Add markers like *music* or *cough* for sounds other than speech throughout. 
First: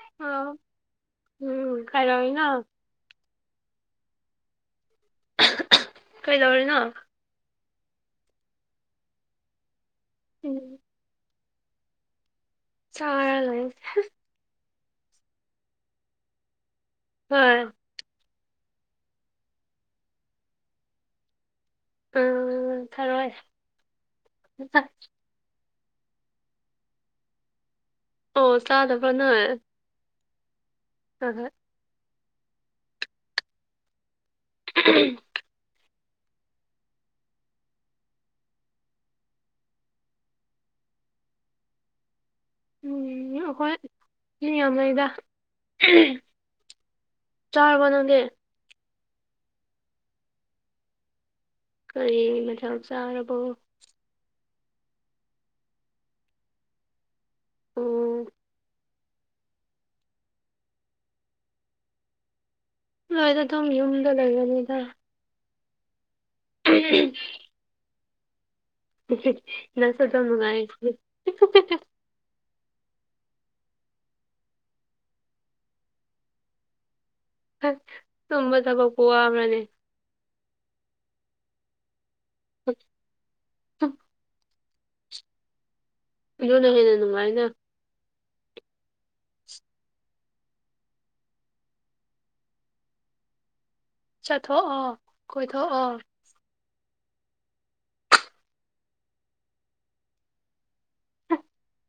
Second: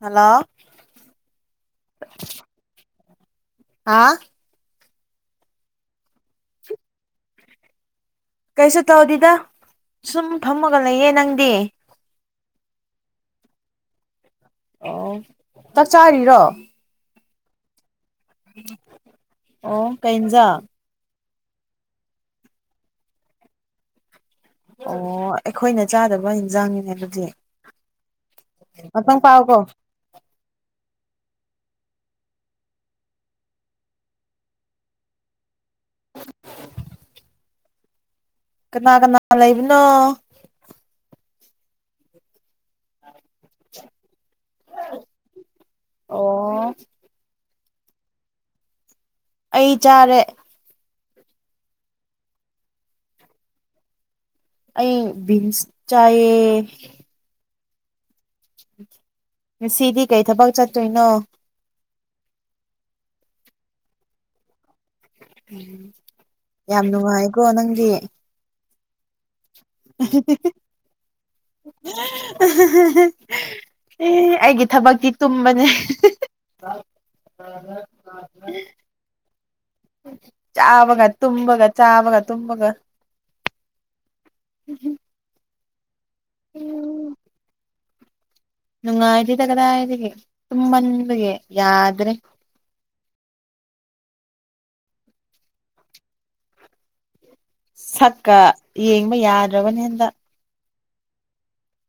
hello ꯑ ꯎꯝ ꯀꯩꯗꯧꯔꯤꯅꯣ ꯍꯥꯎ ꯀꯩꯗꯧꯔꯤꯅꯣ ꯀꯩꯁꯨ ꯇꯧꯗꯦꯗ ꯁꯨꯝ ꯎꯝ ꯐꯝꯃꯒ ꯂꯩꯌꯦ ꯅꯪꯗꯤ ꯆꯥꯔ ꯂꯩ ꯑꯣ ꯆꯥꯛ ꯆꯥꯔꯤꯔꯣ ꯍꯣꯏ ꯑꯣ ꯀꯩ ꯍꯤꯟꯖꯥꯡ ꯎꯝ ꯊꯔꯣꯏ ꯑꯣ ꯑꯩꯈꯣꯏꯅ ꯆꯥꯗꯕ ꯏꯟꯁꯥꯡꯅꯤꯅꯦ ꯑꯗꯨꯗꯤ ꯑꯣ ꯆꯥꯗꯕ꯭ꯔꯣ *unintelligible* ꯄꯥꯏꯌꯨꯀꯣ ꯍꫭꯍꯦꯏ ꯎꯝ ꯀꯅꯥ ꯀꯅꯥ ꯂꯩꯕꯅꯣ ꯎꯝ ꯑꯩꯈꯣꯏ ꯃꯤ ꯌꯥꯝ ꯂꯩꯗ ꯑꯣ ꯆꯥꯔꯕꯣ ꯅꯪꯗꯤ ꯑꯩ ꯆꯥꯔꯦ ꯀꯔꯤ ꯃꯊꯦꯜ ꯆꯥꯔꯕꯣ ꯑꯩ ꯕꯤꯟꯁ ꯆꯥꯏꯌꯦ ꯑꯣ ꯉꯁꯤꯗꯤ ꯀꯩ ꯊꯕꯛ ꯆꯠꯇꯣꯏꯅꯣ ꯑꯩ ꯑꯗꯨꯝ ꯌꯨꯝꯗ ꯂꯩꯔꯅꯤꯗ ꯌꯥꯝ ꯅꯨꯡꯉꯥꯏꯀꯣ ꯅꯪꯗꯤ ꯅꯪꯁꯨ ꯑꯗꯨꯝ ꯅꯨꯉꯥꯏ *unintelligible* *unintelligible* ꯑꯦ ꯑꯩꯒꯤ ꯊꯕꯛꯇꯤ ꯇꯨꯝꯕꯅꯦ ꯇꯨꯝꯕ *unintelligible* ꯆꯥꯕꯒ ꯇꯨꯝꯕꯒ ꯆꯥꯕꯒ ꯇꯨꯝꯕꯒ ꯍ ꯕꯤꯗꯤꯌꯣꯅ ꯍꯦꯟꯅ ꯎꯝ ꯅꯨꯡꯉꯥꯏꯅ ꯅꯨꯡꯉꯥꯏꯇꯦꯗ ꯀꯗꯥꯏꯗꯒꯤ ꯇꯨꯝꯃꯟꯕꯒꯤ ꯌꯥꯗ꯭ꯔꯦ ꯆꯠꯊꯣꯛꯑꯣ ꯀꯣꯏꯊꯣꯛꯑꯣ ꯁꯛꯀ ꯌꯦꯡꯕ ꯌꯥꯗ꯭ꯔꯕꯅꯤ ꯍꯟꯇꯛ *unintelligible*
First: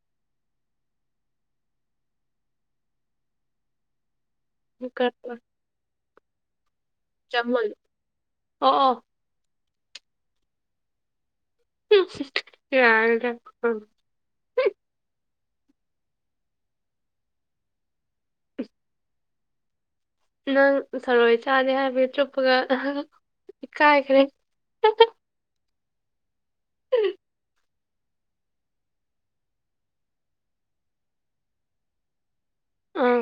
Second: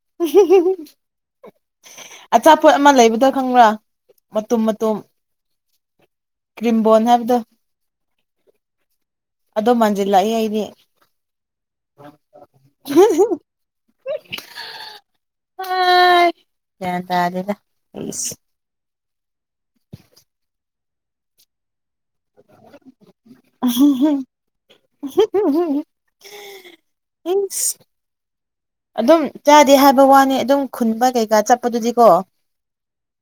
ꯑꯆꯥꯄꯣꯠ ꯑꯃ ꯂꯩꯕꯗꯣ ꯈꯪꯕ꯭ꯔꯥ ꯃꯇꯨꯝ ꯃꯇꯨꯝ ꯀ꯭ꯔꯤꯝꯕꯣꯟ *unintelligible* ꯆꯥꯃꯨꯟ ꯑꯣ ꯑꯣ ꯑꯗꯣ ꯃꯥꯟꯖꯤꯜꯂꯛꯏ ꯑꯩꯗꯤ ꯌꯥꯔꯒ ꯎꯝ ꯑꯥ ꯒꯌ꯭ꯥꯟ ꯇꯥꯗꯦꯗ ꯑꯩꯁꯨ ꯅꯪ ꯊꯔꯣꯏ ꯆꯥꯗꯦ ꯍꯥꯏꯕꯒꯤ ꯆꯨꯞꯄꯒ ꯏꯀꯥꯏꯈ꯭ꯔꯦ ꯏꯁ ꯑꯗꯨꯝ ꯆꯥꯗꯦ ꯍꯥꯏꯕ ꯋꯥꯅꯤ ꯑꯗꯨꯝ ꯈꯨꯟꯕ ꯀꯩꯀꯥ ꯆꯠꯄꯗꯨꯗꯤꯀꯣ ꯑꯥ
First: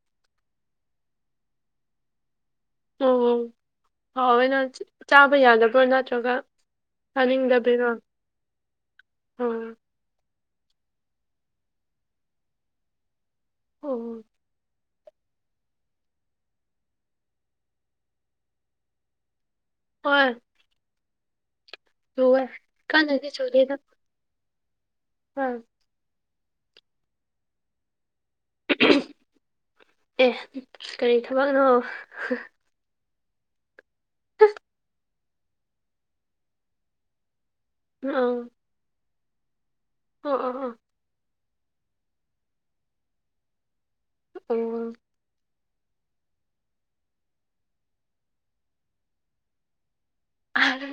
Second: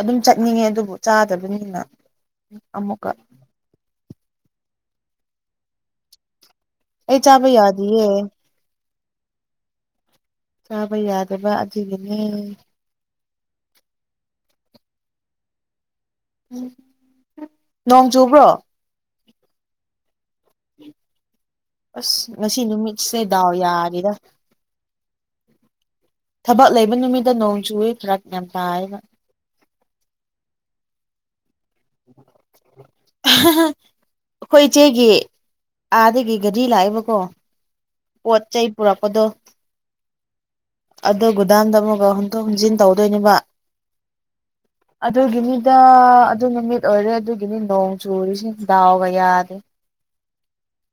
ꯑꯗꯨꯝ ꯆꯠꯅꯤꯡꯉꯦ ꯑꯗꯨꯕꯨ ꯆꯥꯗꯕꯅꯤꯅ ꯑꯃꯨꯛꯀ ꯑꯣ ꯍꯋꯦꯅ ꯆꯥꯕ ꯌꯥꯗꯕ꯭ꯔꯣ ꯅꯠꯇ꯭ꯔꯒ ꯑꯩ ꯆꯥꯕ ꯍꯅꯤꯡꯗꯕꯩꯔꯣ ꯌꯥꯗꯤꯌꯦ ꯆꯥꯕ ꯌꯥꯗꯕ ꯑꯗꯨꯒꯤꯅꯦ ꯑꯣ ꯅꯣꯡ ꯆꯨꯕ꯭ꯔꯣ ꯍꯣꯏ ꯑꯁ ꯆꯨꯋꯦ ꯉꯁꯤ ꯅꯨꯃꯤꯠꯁꯦ ꯀꯟꯅꯗꯤ ꯗꯥꯎ ꯌꯥꯗꯤꯗ ꯍꯥ ꯊꯕꯛ ꯂꯩꯕ ꯅꯨꯃꯤꯠꯇ ꯅꯣꯡ ꯆꯨꯏꯌꯦ ꯐꯔꯛ ꯌꯥꯝ ꯇꯥꯏꯌꯦꯕ ꯑꯦ ꯀꯔꯤ ꯊꯕꯛꯅꯣ ꯍ ꯍꯍ ꯑꯩꯈꯣꯏ ꯏꯆꯦꯒꯤ ꯑꯥꯗꯒꯤ ꯒꯔꯤ ꯂꯥꯛꯑꯦꯕꯀꯣ ꯑꯥ ꯄꯣꯠ ꯆꯩ ꯄꯨꯔꯛꯄꯗꯣ ꯑꯥ ꯑꯥ ꯑꯥ ꯑꯗꯨ ꯒꯨꯗꯥꯝꯗ ꯑꯃꯨꯛꯒ ꯍꯨꯝꯇꯣꯛ ꯍꯨꯝꯖꯤꯟ ꯇꯧꯗꯣꯏꯅꯦꯕ ꯑꯣ ꯑꯗꯨꯒꯤꯅꯤ ꯇꯥ ꯑꯗꯨ ꯅꯨꯃꯤꯠ ꯑꯣꯏꯔꯦ ꯑꯗꯨꯒꯤꯅꯤ ꯅꯣꯡ ꯆꯨꯔꯤꯁꯤ ꯗꯥꯎꯒ ꯌꯥꯗꯦ ꯑꯍ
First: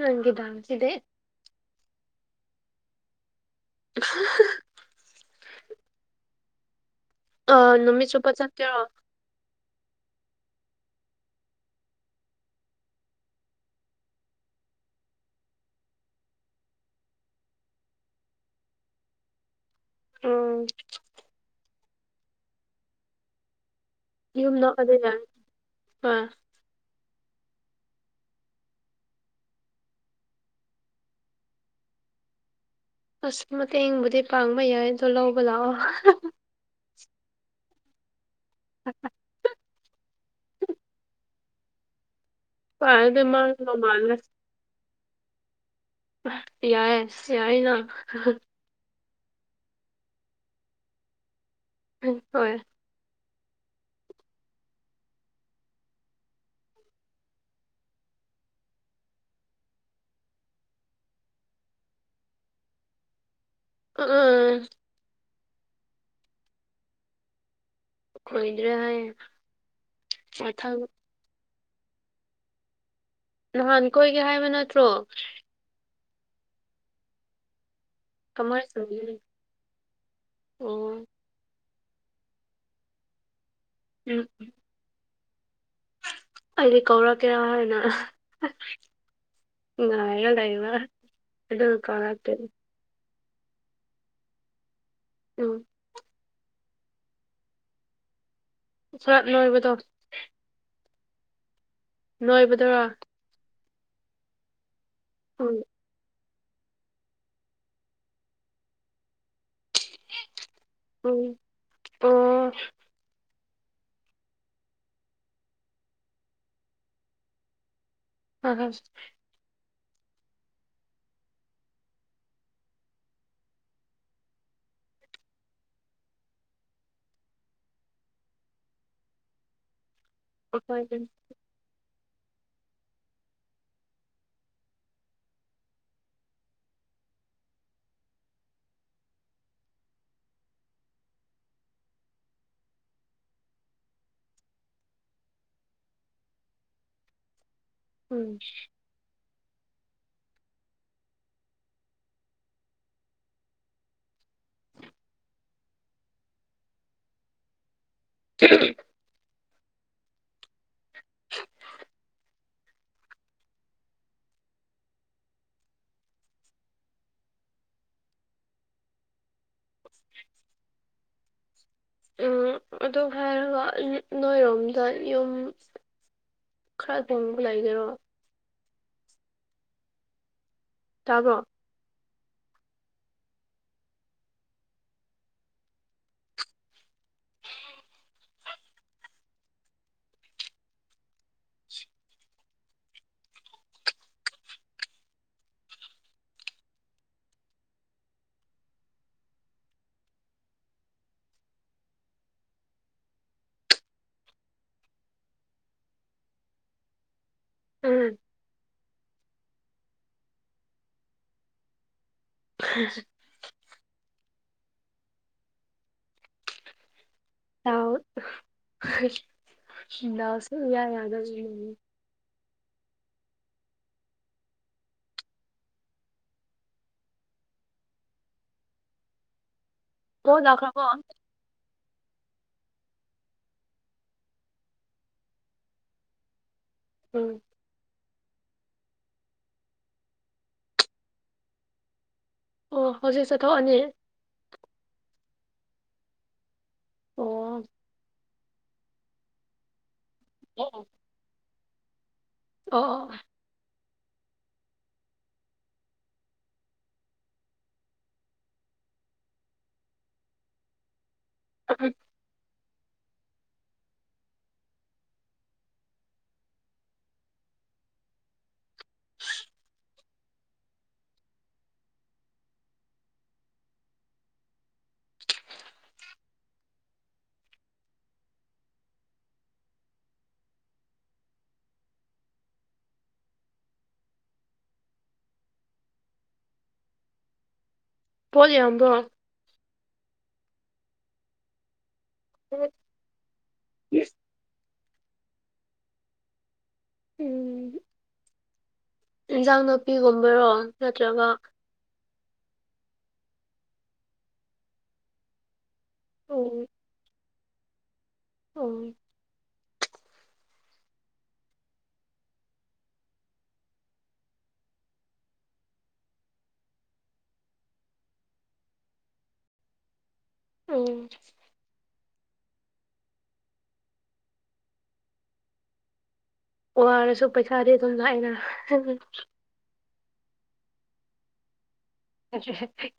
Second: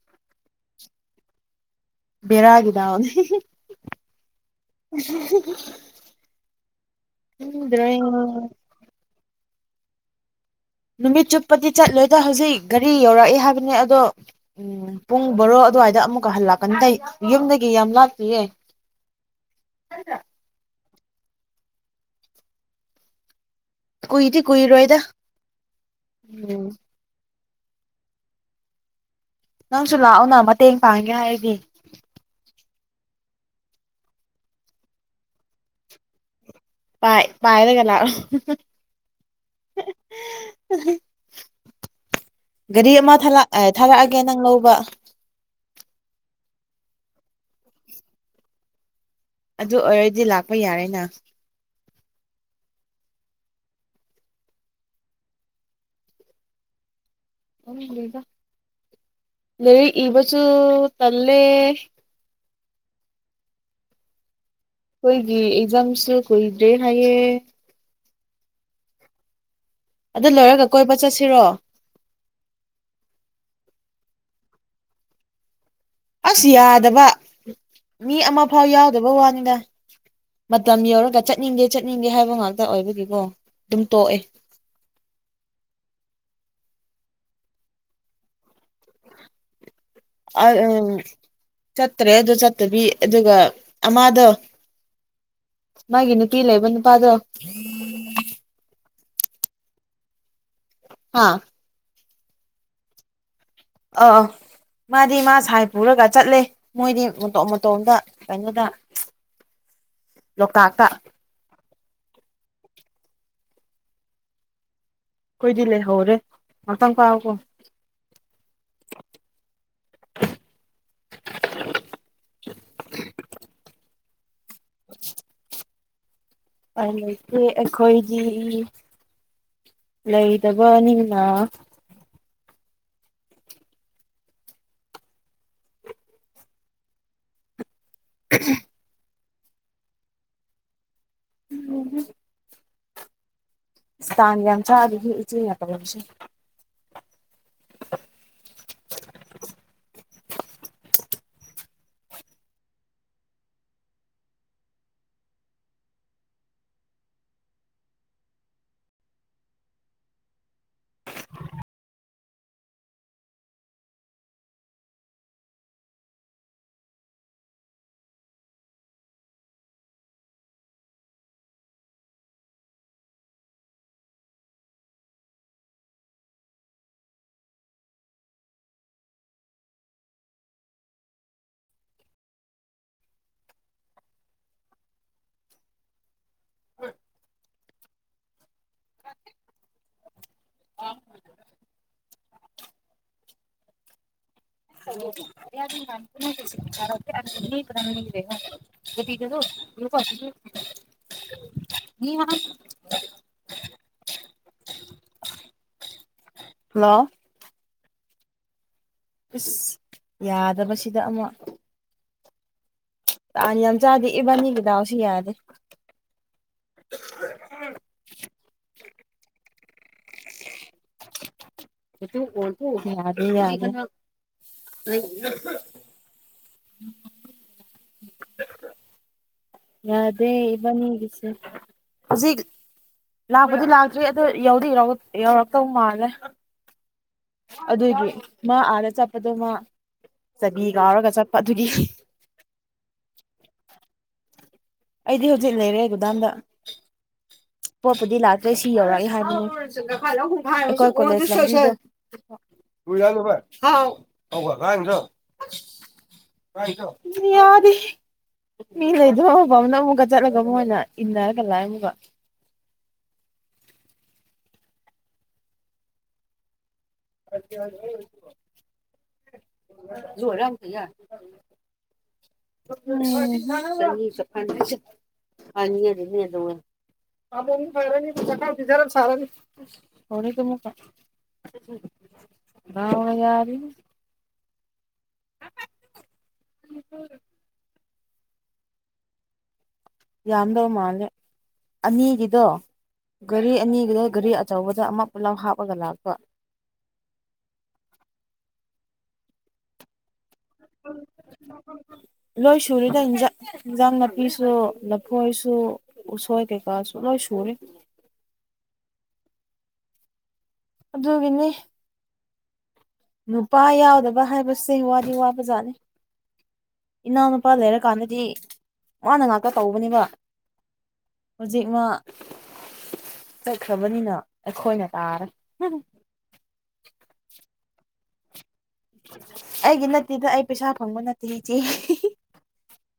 ꯅꯪꯒꯤ ꯗꯥꯎꯁꯤꯗꯤ ꯕꯦꯔꯥꯒꯤ ꯗꯥꯎꯅꯤ ꯍꯤ ꯍꯤ ꯑ ꯅꯨꯃꯤꯠꯆꯨꯞꯄꯥ ꯆꯠꯀꯦꯔꯣ ꯅꯨꯃꯤꯠ ꯆꯨꯞꯄꯗꯤ ꯆꯠꯂꯣꯏꯗ ꯍꯧꯖꯤꯛ ꯒꯥꯔꯤ ꯌꯧꯔꯛꯑꯦ ꯍꯥꯏꯕꯅꯦ ꯑꯗꯣ ꯎꯝ ꯄꯨꯡ ꯕꯔꯣ ꯑꯗꯨꯋꯥꯏꯗ ꯑꯃꯨꯛꯀ ꯍꯜꯂꯛꯀꯟꯗꯩ ꯌꯨꯝꯗꯒꯤ ꯌꯥꯝ ꯂꯥꯞꯇꯤꯌꯦ *unintelligible* ꯎꯝ ꯀꯨꯏꯗꯤ ꯌꯨꯝꯂꯛꯑꯗꯤ ꯀꯨꯏꯔꯣꯏꯗ ꯌꯥꯔꯦ ꯑꯥ ꯎꯝ ꯅꯪꯁꯨ ꯂꯥꯛꯑꯣꯅ ꯃꯇꯦꯡ ꯄꯥꯡꯒꯦ ꯍꯥꯏꯔꯗꯤ ꯑꯁ ꯃꯇꯦꯡꯕꯨꯗꯤ ꯄꯥꯡꯕ ꯌꯥꯏ ꯑꯗꯣ ꯂꯧꯕ ꯂꯥꯛꯑꯣ ꯄꯥꯏ ꯄꯥꯏꯔꯒ ꯂꯥꯛꯑꯣ *unintelligible* *unintelligible* ꯒꯔꯤ ꯑꯃ ꯄꯥꯔꯗꯤ ꯊꯥꯂꯛ ꯃꯥꯡ ꯑꯥ ꯃꯃꯥꯡꯒ ꯊꯥꯂꯛꯑꯒꯦ ꯅꯪ ꯂꯧꯕ ꯌꯥꯏꯌꯦ ꯌꯥꯏꯅ ꯍ ꯍ ꯑꯗꯨ ꯑꯣꯏꯔꯗꯤ ꯂꯥꯛꯄ ꯌꯥꯔꯦꯅ ꯍ ꯍꯣꯏ ꯈꯪꯗꯦꯗ ꯂꯩꯔꯤꯛ ꯏꯕꯁꯨꯨ ꯇꯜꯂꯦ ꯑ ꯑꯥ ꯈꯣꯏꯒꯤ ꯑꯦꯛꯖꯥꯝꯁꯨ ꯀꯨꯏꯗ꯭ꯔꯦ ꯍꯥꯏꯌꯦ ꯀꯨꯏꯗ꯭ꯔꯦ ꯍꯥꯏꯌꯦ ꯑꯗꯨ ꯂꯣꯏꯔꯒ ꯃꯊꯪ ꯀꯣꯏꯕ ꯆꯠꯁꯤꯔꯣ ꯅꯍꯥꯟ ꯀꯣꯏꯒꯦ ꯍꯥꯏꯕ ꯅꯠꯇ꯭ꯔꯣ ꯑꯁ ꯌꯥꯗꯕ ꯃꯤ ꯑꯃ ꯐꯥꯎ ꯀꯃꯥꯏꯅ ꯇꯧꯒꯦ ꯌꯥꯎꯗꯕ ꯋꯥꯅꯤꯗ ꯃꯇꯝ ꯑꯣ ꯌꯧꯔꯒ ꯆꯠꯅꯤꯡꯗꯦ ꯆꯠꯅꯤꯡꯗꯦ ꯍꯥꯏꯕ ꯉꯥꯛꯇ ꯑꯣꯏꯕꯒꯤꯀꯣ ꯑꯗꯨꯝ ꯇꯣꯛꯑꯦ ꯎꯝ ꯑꯩꯗꯤ ꯀꯧꯔꯛꯀꯦꯔꯥ ꯍꯥꯏꯅ ꯉꯥꯏ ꯑꯥ ꯑꯝ ꯆꯠꯇ꯭ꯔꯦ ꯑꯗꯨ ꯆꯠꯇꯕꯤ ꯑꯗꯨꯒ ꯑꯃꯗꯣ ꯎꯝ ꯃꯥꯒꯤ ꯅꯨꯄꯤ ꯂꯩꯕ ꯅꯨꯄꯥꯗꯣ ꯃꯁꯥ ꯅꯣꯏꯕꯗꯣ ꯍꯥ ꯅꯣꯏꯕꯗꯨꯔꯥ ꯑ ꯑ ꯃꯥꯗꯤ ꯃꯥ ꯎꯝ ꯁꯥꯏ ꯄꯨꯔꯒ ꯆꯠꯂꯦ ꯃꯣꯏꯗꯤ ꯃꯇꯣꯝ ꯃꯇꯣꯝꯗ ꯀꯩꯅꯣꯗ ꯂꯣꯛꯇꯥꯛꯇ ꯎꯝ ꯑꯣ ꯈ‌ꯣꯏꯗꯤ ꯂꯩꯍꯧꯔꯦ ꯉꯥꯛꯇꯪ ꯄꯥꯏꯌꯣꯀꯣ *unintelligible* *unintelligible* ꯎꯄꯥꯢ ꯂꯩꯇꯦ ꯑꯩꯈꯣꯏꯒꯤ ꯍꯣꯏ ꯂꯩꯇꯕꯅꯤꯅ *unintelligible* ꯎꯝ ꯍꯨꯝ ꯏꯁ ꯇꯥꯟ ꯌꯥꯝ ꯆꯥꯗꯦꯍꯦ ꯏꯆꯦꯅꯥ ꯇꯧꯔꯛꯄꯁꯦ ꯎꯝ *unintelligible* *unintelligible* ꯎꯝ ꯑꯗꯨ ꯍꯥꯏꯔꯒ ꯅꯣꯏꯔꯣꯝꯗ ꯌꯨꯝ ꯈꯔ ꯍꯣꯡꯕ ꯂꯩꯒꯦꯔꯣ ꯇꯥꯕꯔꯣ *inaudible* *unintelligible* *unintelligible* ꯍꯜꯂꯣ ꯎꯝ ꯏꯁ ꯌꯥꯗꯕꯁꯤꯗ ꯑꯃꯨꯛ *unintelligible* ꯇꯥꯟ ꯌꯥꯝ ꯆꯥꯗꯦ ꯏꯕꯥꯅꯤꯒꯤ ꯗꯥꯎꯁꯦ ꯌꯥꯗꯦ ꯗꯥꯎ ꯗꯥꯎꯁꯦ ꯏꯌꯥ ꯌꯥꯗꯕꯒꯤꯅꯦ *unintelligible* ꯌꯥꯗꯦ ꯑꯣ ꯂꯥꯛꯈ꯭ꯔꯕꯣ ꯏꯕꯥꯟꯅꯤꯒꯤꯁꯦ ꯍꯧꯖꯤꯛ ꯂꯥꯛꯄꯗꯤ ꯂꯥꯛꯇ꯭ꯔꯤ ꯑꯗꯣ ꯌꯧꯗꯤ ꯌꯧꯔꯛ ꯌꯧꯔꯛꯇꯧ ꯃꯥꯜꯂꯦ ꯎꯝ ꯑꯗꯨꯏꯗꯤ ꯃꯥ ꯑꯥꯗ ꯆꯠꯄꯗꯣ ꯃꯥ ꯆꯕꯤ ꯀꯥꯎꯔꯒ ꯆꯠꯄ ꯑꯗꯨꯒꯤ ꯑꯣ ꯍꯧꯖꯤꯛ ꯆꯠꯊꯣꯛꯑꯅꯤ ꯑꯩꯗꯤ ꯍꯧꯖꯤꯛ ꯂꯩꯔꯦ ꯒꯣꯗ‌ꯣꯎꯗ ꯑꯣ ꯄꯣꯠꯄꯨꯗꯤ ꯂꯥꯛꯇꯔꯤ ꯁꯤ ꯌꯧꯔꯛꯑꯦ ꯍꯥꯏꯕꯅꯤ ꯑꯣ ꯑꯩꯈꯣꯏ‌ ꯑꯣ ꯀ‌ꯣꯂ‌ꯦꯖ ꯂꯝꯕꯤꯗ *unintelligible* ꯌꯥꯗꯦ ꯃꯤ ꯂꯩꯇꯕ ꯃꯐꯝꯗꯥ ꯑꯃꯨꯛꯀ ꯆꯠꯂꯒ ꯃꯣꯏꯅ ꯏꯟꯅꯔꯒ ꯂꯛꯌꯦ ꯑꯃꯨꯛꯀ *unintelligible* *unintelligible* *unintelligible* *unintelligible* *unintelligible* *unintelligible* ꯗꯧꯅ ꯌꯥꯗ꯭ꯔꯤꯕꯥ *unintelligible* ꯕꯣꯜ ꯌꯦꯡꯕꯔꯣ ꯌꯥꯝꯗꯧ ꯃꯥꯜꯂꯦ ꯑꯅꯤꯒꯤꯗꯣ ꯒꯥꯔꯤ ꯑꯅꯤꯒꯤꯗ ꯒꯥꯔꯤ ꯑꯆꯧꯕꯗ ꯑꯃ ꯄꯨꯂꯞ ꯍꯥꯞꯄꯒ ꯂꯥꯛꯄ ꯎꯝ ꯏꯟꯁꯥꯡ ꯅꯥꯄꯤꯒꯨꯝꯕꯔꯣ ꯅꯠꯇ꯭ꯔꯒ ꯂꯣꯏ ꯁꯨꯔꯦꯗ ꯏꯟꯖꯥꯡ ꯅꯥꯄꯤꯁꯨ ꯂꯐꯣꯏꯁꯨ ꯎ ꯁꯣꯏ ꯎꯝ ꯀꯩꯀꯥꯁꯨ ꯂꯣꯢ ꯁꯨꯔꯦ ꯑꯣ ꯑꯗꯨꯒꯤꯅꯤ ꯅꯨꯄꯥ ꯌꯥꯎꯗꯕ ꯍꯥꯏꯕꯁꯦ ꯋꯥꯗꯤ ꯋꯥꯕꯖꯥꯠꯅꯤ ꯏꯅꯥꯎꯅꯨꯄꯥ ꯂꯩꯔꯀꯥꯟꯗꯗꯤ ꯃꯥꯅ ꯉꯥꯛꯇ ꯇꯧꯕꯅꯦꯕ ꯎꯝ ꯍꯧꯖꯤꯛ ꯃꯥ ꯆꯠꯈ꯭ꯔꯕꯅꯤꯅ ꯑꯩꯈꯣꯏꯅ ꯇꯥꯔꯦ ꯋꯥꯔꯁꯨ ꯄꯩꯁꯥꯗꯤ ꯑꯗꯨꯝ ꯂꯥꯛꯏꯗ ꯑꯩꯒꯤ ꯅꯠꯇꯦꯗ ꯑꯩ ꯄꯩꯁꯥ ꯐꯪꯕ ꯅꯠꯇꯦ ꯏꯆꯦ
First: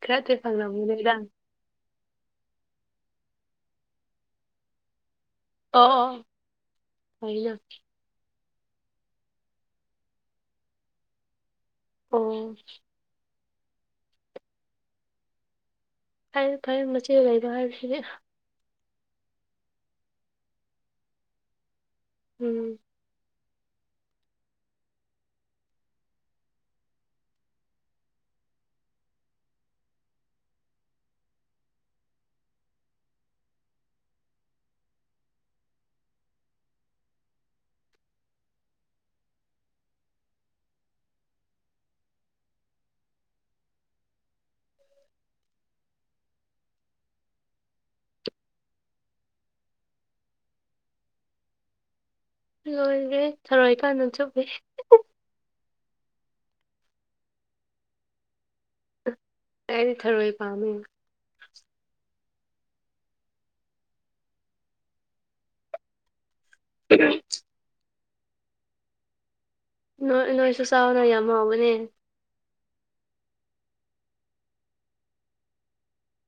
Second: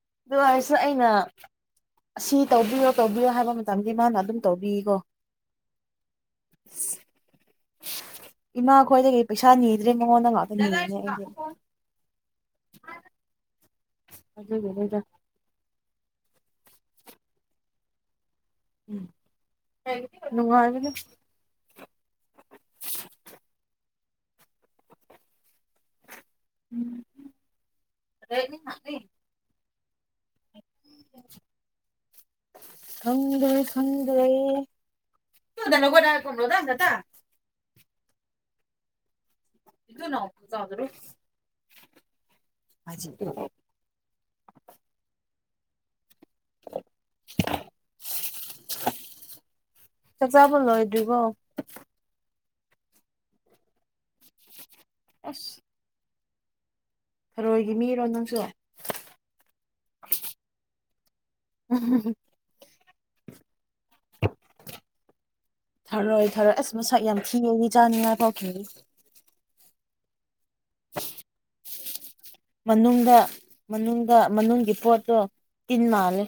ꯈꯔꯗꯤ ꯐꯪ ꯉꯝꯅꯤꯗ ꯑꯁꯤ ꯇꯧꯕꯤꯌꯣ ꯇꯧꯕꯤꯌꯣ ꯍꯥꯏꯕ ꯃꯇꯝꯗ ꯃꯥꯅ ꯑꯗꯨꯝ ꯇꯧꯕꯤꯀꯣ ꯑꯣ ꯐꯩꯅꯥ ꯏꯃꯥꯈꯣꯏꯗꯒꯤ ꯄꯩꯁꯥ ꯅꯤꯗ꯭ꯔꯦ ꯃꯉꯣꯟꯗ ꯉꯥꯛꯇ ꯅꯤꯔꯅꯦ ꯑꯩꯗꯤ ꯑꯣ ꯑꯗꯨꯒꯤꯅꯤꯗꯥ ꯐꯩ ꯐꯩꯌꯦ ꯃꯆꯦ ꯂꯩꯕ ꯍꯥꯏꯕꯁꯤꯅꯦ ꯅꯨꯡꯉꯥꯏꯕꯅꯦ ꯎꯝ *inaudible* *unintelligible* ꯈꯡꯗꯔꯦ ꯈꯡꯗꯔꯦ *unintelligible* *unintelligible* ꯆꯥꯛ ꯆꯥꯕ ꯂꯣꯏꯗꯔ꯭ꯤꯕꯣ ꯂꯣꯏꯈ꯭ꯔꯦ ꯊꯔꯣꯏ ꯀꯟꯅ ꯆꯨꯞꯄꯤ ꯑꯁ ꯊꯔꯣꯏꯒꯤ ꯃꯤꯔꯣ ꯅꯪꯁꯨ ꯑꯩꯗꯤ ꯊꯔꯣꯏ ꯄꯥꯝꯃꯦ ꯎꯝ ꯊꯔꯣꯏ ꯊꯔꯣꯏ ꯑꯁ ꯃꯁꯛ ꯌꯥꯝ ꯊꯤꯔꯦꯗꯤ ꯆꯥꯅꯤꯡꯉꯥꯏ ꯄꯣꯛꯇꯔ ꯅꯣꯏ ꯅꯣꯏꯁꯨ ꯆꯥꯎꯅ ꯌꯥꯝ ꯍꯥꯎꯕꯅꯦ ꯃꯅꯨꯡꯗ ꯃꯅꯨꯡꯗ ꯃꯅꯨꯡꯒꯤ ꯄꯣꯠꯇꯣ ꯇꯤꯟ ꯃꯥꯜꯂꯦ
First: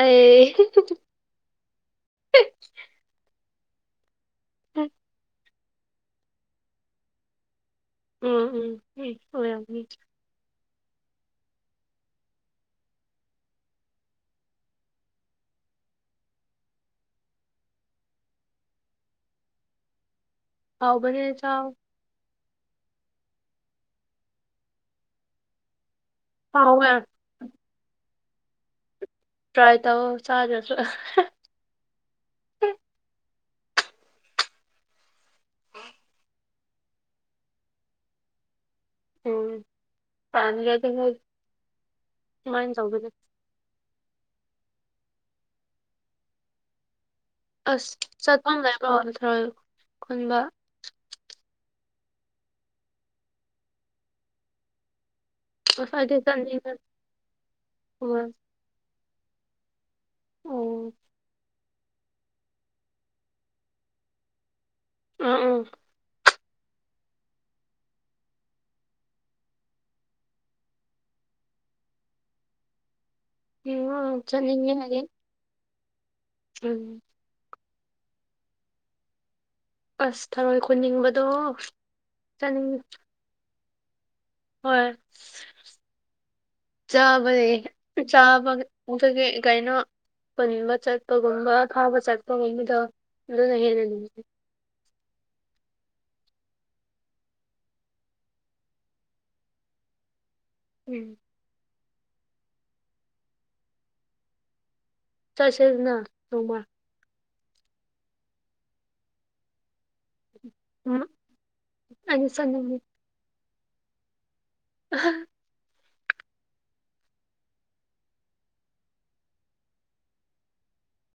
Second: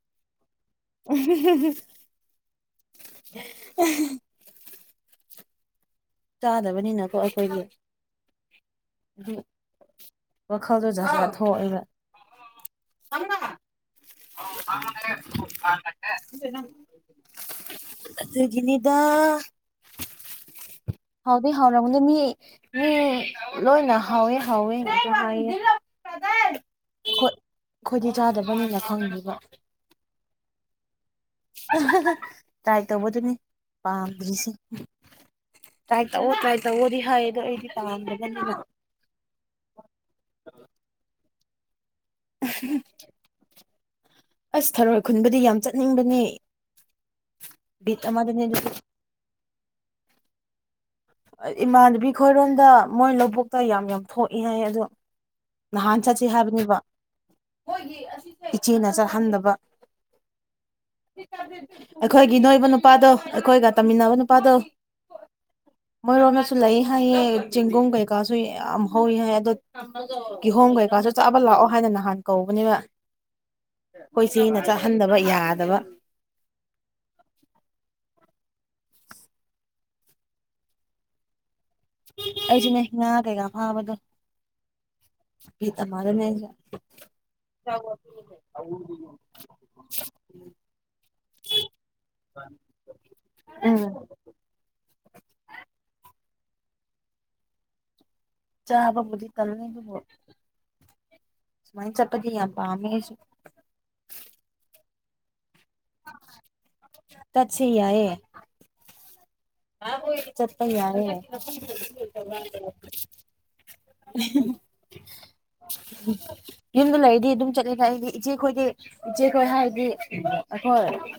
ꯑꯩ *unintelligible* *unintelligible* *unintelligible* *inaudible* ꯆꯥꯗꯕꯅꯤꯅꯀꯣ ꯑꯩꯈꯣꯏꯗꯤ ꯎꯝ ꯎꯝ ꯎꯝ ꯑꯣꯏ ꯌꯥꯝ ꯋꯥꯈꯜꯗꯣ ꯖꯥꯠ ꯖꯥꯠ ꯊꯣꯛꯏꯕ *inaudible* ꯑꯗꯨꯒꯤꯅꯤꯗ ꯍꯥꯎꯕꯅꯦ ꯍꯥꯎꯗꯤ ꯆꯥꯎ ꯍꯥꯎꯔꯝꯒꯅꯤ ꯃꯤ ꯃꯤ ꯂꯣꯏꯅ ꯍꯥꯎꯋꯦ ꯍꯥꯎꯋꯦ ꯍꯥꯏꯌꯦ ꯍꯥꯎꯋꯦ ꯑꯩꯈꯣꯏꯗꯤ ꯆꯥꯗꯕꯅꯤꯅ ꯈꯪꯗꯦꯕ ꯇꯔꯥꯏ ꯇꯧ ꯆꯥꯗꯔꯁꯨ ꯇ꯭ꯔꯥꯏ ꯇꯧꯕꯗꯨꯅꯦ ꯄꯥꯝꯗ꯭ꯔꯤꯁꯦ ꯇ꯭ꯔꯥꯏ ꯇꯧꯑꯣ ꯇ꯭ꯔꯥꯏ ꯇꯧꯑꯣꯗꯤ ꯍꯥꯏꯌꯦ ꯑꯗꯣ ꯑꯩꯗꯤ ꯄꯥꯝꯗꯕꯅꯤꯅ ꯎꯝ ꯄꯥꯝꯗꯔꯥ ꯗꯤ ꯍꯣꯏ ꯀꯃꯥꯏ ꯇꯧꯒꯅꯤ ꯑꯁ ꯊꯔꯣꯏ ꯈꯨꯟꯕꯨꯗꯤ ꯌꯥꯝ ꯆꯠꯅꯤꯡꯕꯅꯦ ꯑꯁ ꯕꯤꯠ ꯑꯃꯗꯅꯤ ꯆꯠꯐꯝ ꯑꯗꯨꯁꯨ ꯂꯩꯕ꯭ꯔꯣ ꯊꯔꯣꯏ ꯈꯨꯟꯕ ꯏꯃꯥꯟꯅꯕꯤ ꯈꯣꯏꯔꯣꯝꯗ ꯃꯣꯏ ꯂꯧꯕꯨꯛꯇ ꯌꯥꯝ ꯌꯥꯝ ꯊꯣꯛꯏ ꯍꯥꯏ ꯑꯗꯣ ꯑꯁ ꯅꯍꯥꯟ ꯑꯩꯗꯤ ꯆꯠꯁꯤ ꯆꯠꯅꯤꯡꯉꯦ ꯍꯥꯏꯕꯅꯦꯕ ꯎꯝ ꯏꯆꯦꯅ ꯆꯠꯍꯟꯗꯕ ꯑꯣ ꯑꯩꯈꯣꯏꯒꯤ ꯅꯣꯏꯕ ꯅꯨꯄꯥꯗꯣ ꯑꯩꯈꯣꯏꯒ ꯇꯝꯃꯤꯟꯅꯕ ꯅꯨꯄꯥꯗꯣ ꯑꯥ ꯑꯥ ꯃꯣꯏꯔꯣꯝꯗꯁꯨ ꯁꯨ ꯂꯩ ꯍꯥꯏꯌꯦ ꯆꯦꯡꯒꯨꯝ ꯀꯩꯀꯥꯁꯨ ꯌꯥꯝ ꯍꯧꯋꯤ ꯍꯥꯏ ꯑꯗꯣ ꯀꯤꯍꯣꯝ ꯀꯩꯀꯥꯁꯨ ꯆꯥꯕ ꯂꯥꯛꯑꯣ ꯍꯥꯏꯅ ꯅꯍꯥꯟ ꯀꯧꯕꯅꯦꯕ ꯎꯝ ꯑꯩꯈꯣꯏ ꯏꯆꯦꯅ ꯆꯠꯅꯤꯡꯉꯦ ꯍꯥꯏꯗꯤ ꯆꯠꯍꯟꯗꯕ ꯌꯥꯗꯕ ꯎꯝ ꯑꯁ ꯊꯔꯣꯏ ꯈꯨꯟꯅꯤꯡꯕꯗꯣ ꯆꯠꯅꯤꯡ ꯑꯩꯁꯨꯅꯦ ꯉꯥ ꯀꯩꯀꯥ ꯐꯥꯕꯗꯣ ꯍꯣꯏ *unintelligible* ꯆꯥꯕꯅꯤ ꯆꯥꯕ ꯀꯩꯅꯣ ꯄꯨꯟꯅꯤꯡꯕ ꯆꯠꯄꯒꯨꯝꯕ ꯊꯥꯕ ꯆꯠꯄ *unintelligible* ꯑꯗꯨꯅ ꯎꯝ ꯍꯦꯟꯅ ꯅꯨꯉꯥꯏ ꯆꯥꯕꯕꯨꯗꯤ ꯇꯟꯅꯤ ꯑꯗꯨꯕꯣ ꯎꯝ ꯁꯨꯃꯥꯏꯅ ꯆꯠꯄꯗꯤ ꯌꯥꯝ ꯄꯥꯝꯃꯦ ꯑꯩꯁꯨ ꯆꯠꯁꯦꯗꯅ ꯅꯣꯡꯃꯥ ꯇꯠ ꯁꯦ ꯌꯥꯏꯌꯦ ꯆꯠꯄ ꯎꯝ ꯌꯥꯏꯌꯦ ꯑꯩꯗꯤ ꯆꯠꯅꯤꯡꯉꯤ *unintelligible* *unintelligible* ꯌꯨꯝꯗ ꯂꯩꯔꯗꯤ ꯑꯗꯨꯝ ꯆꯠꯂꯦꯗ ꯑꯩꯗꯤ ꯏꯆꯦꯈꯣꯏꯗꯤ ꯏꯆꯦꯈꯣꯏ ꯍꯥꯏꯔꯗꯤ ꯑꯩꯈꯣꯏ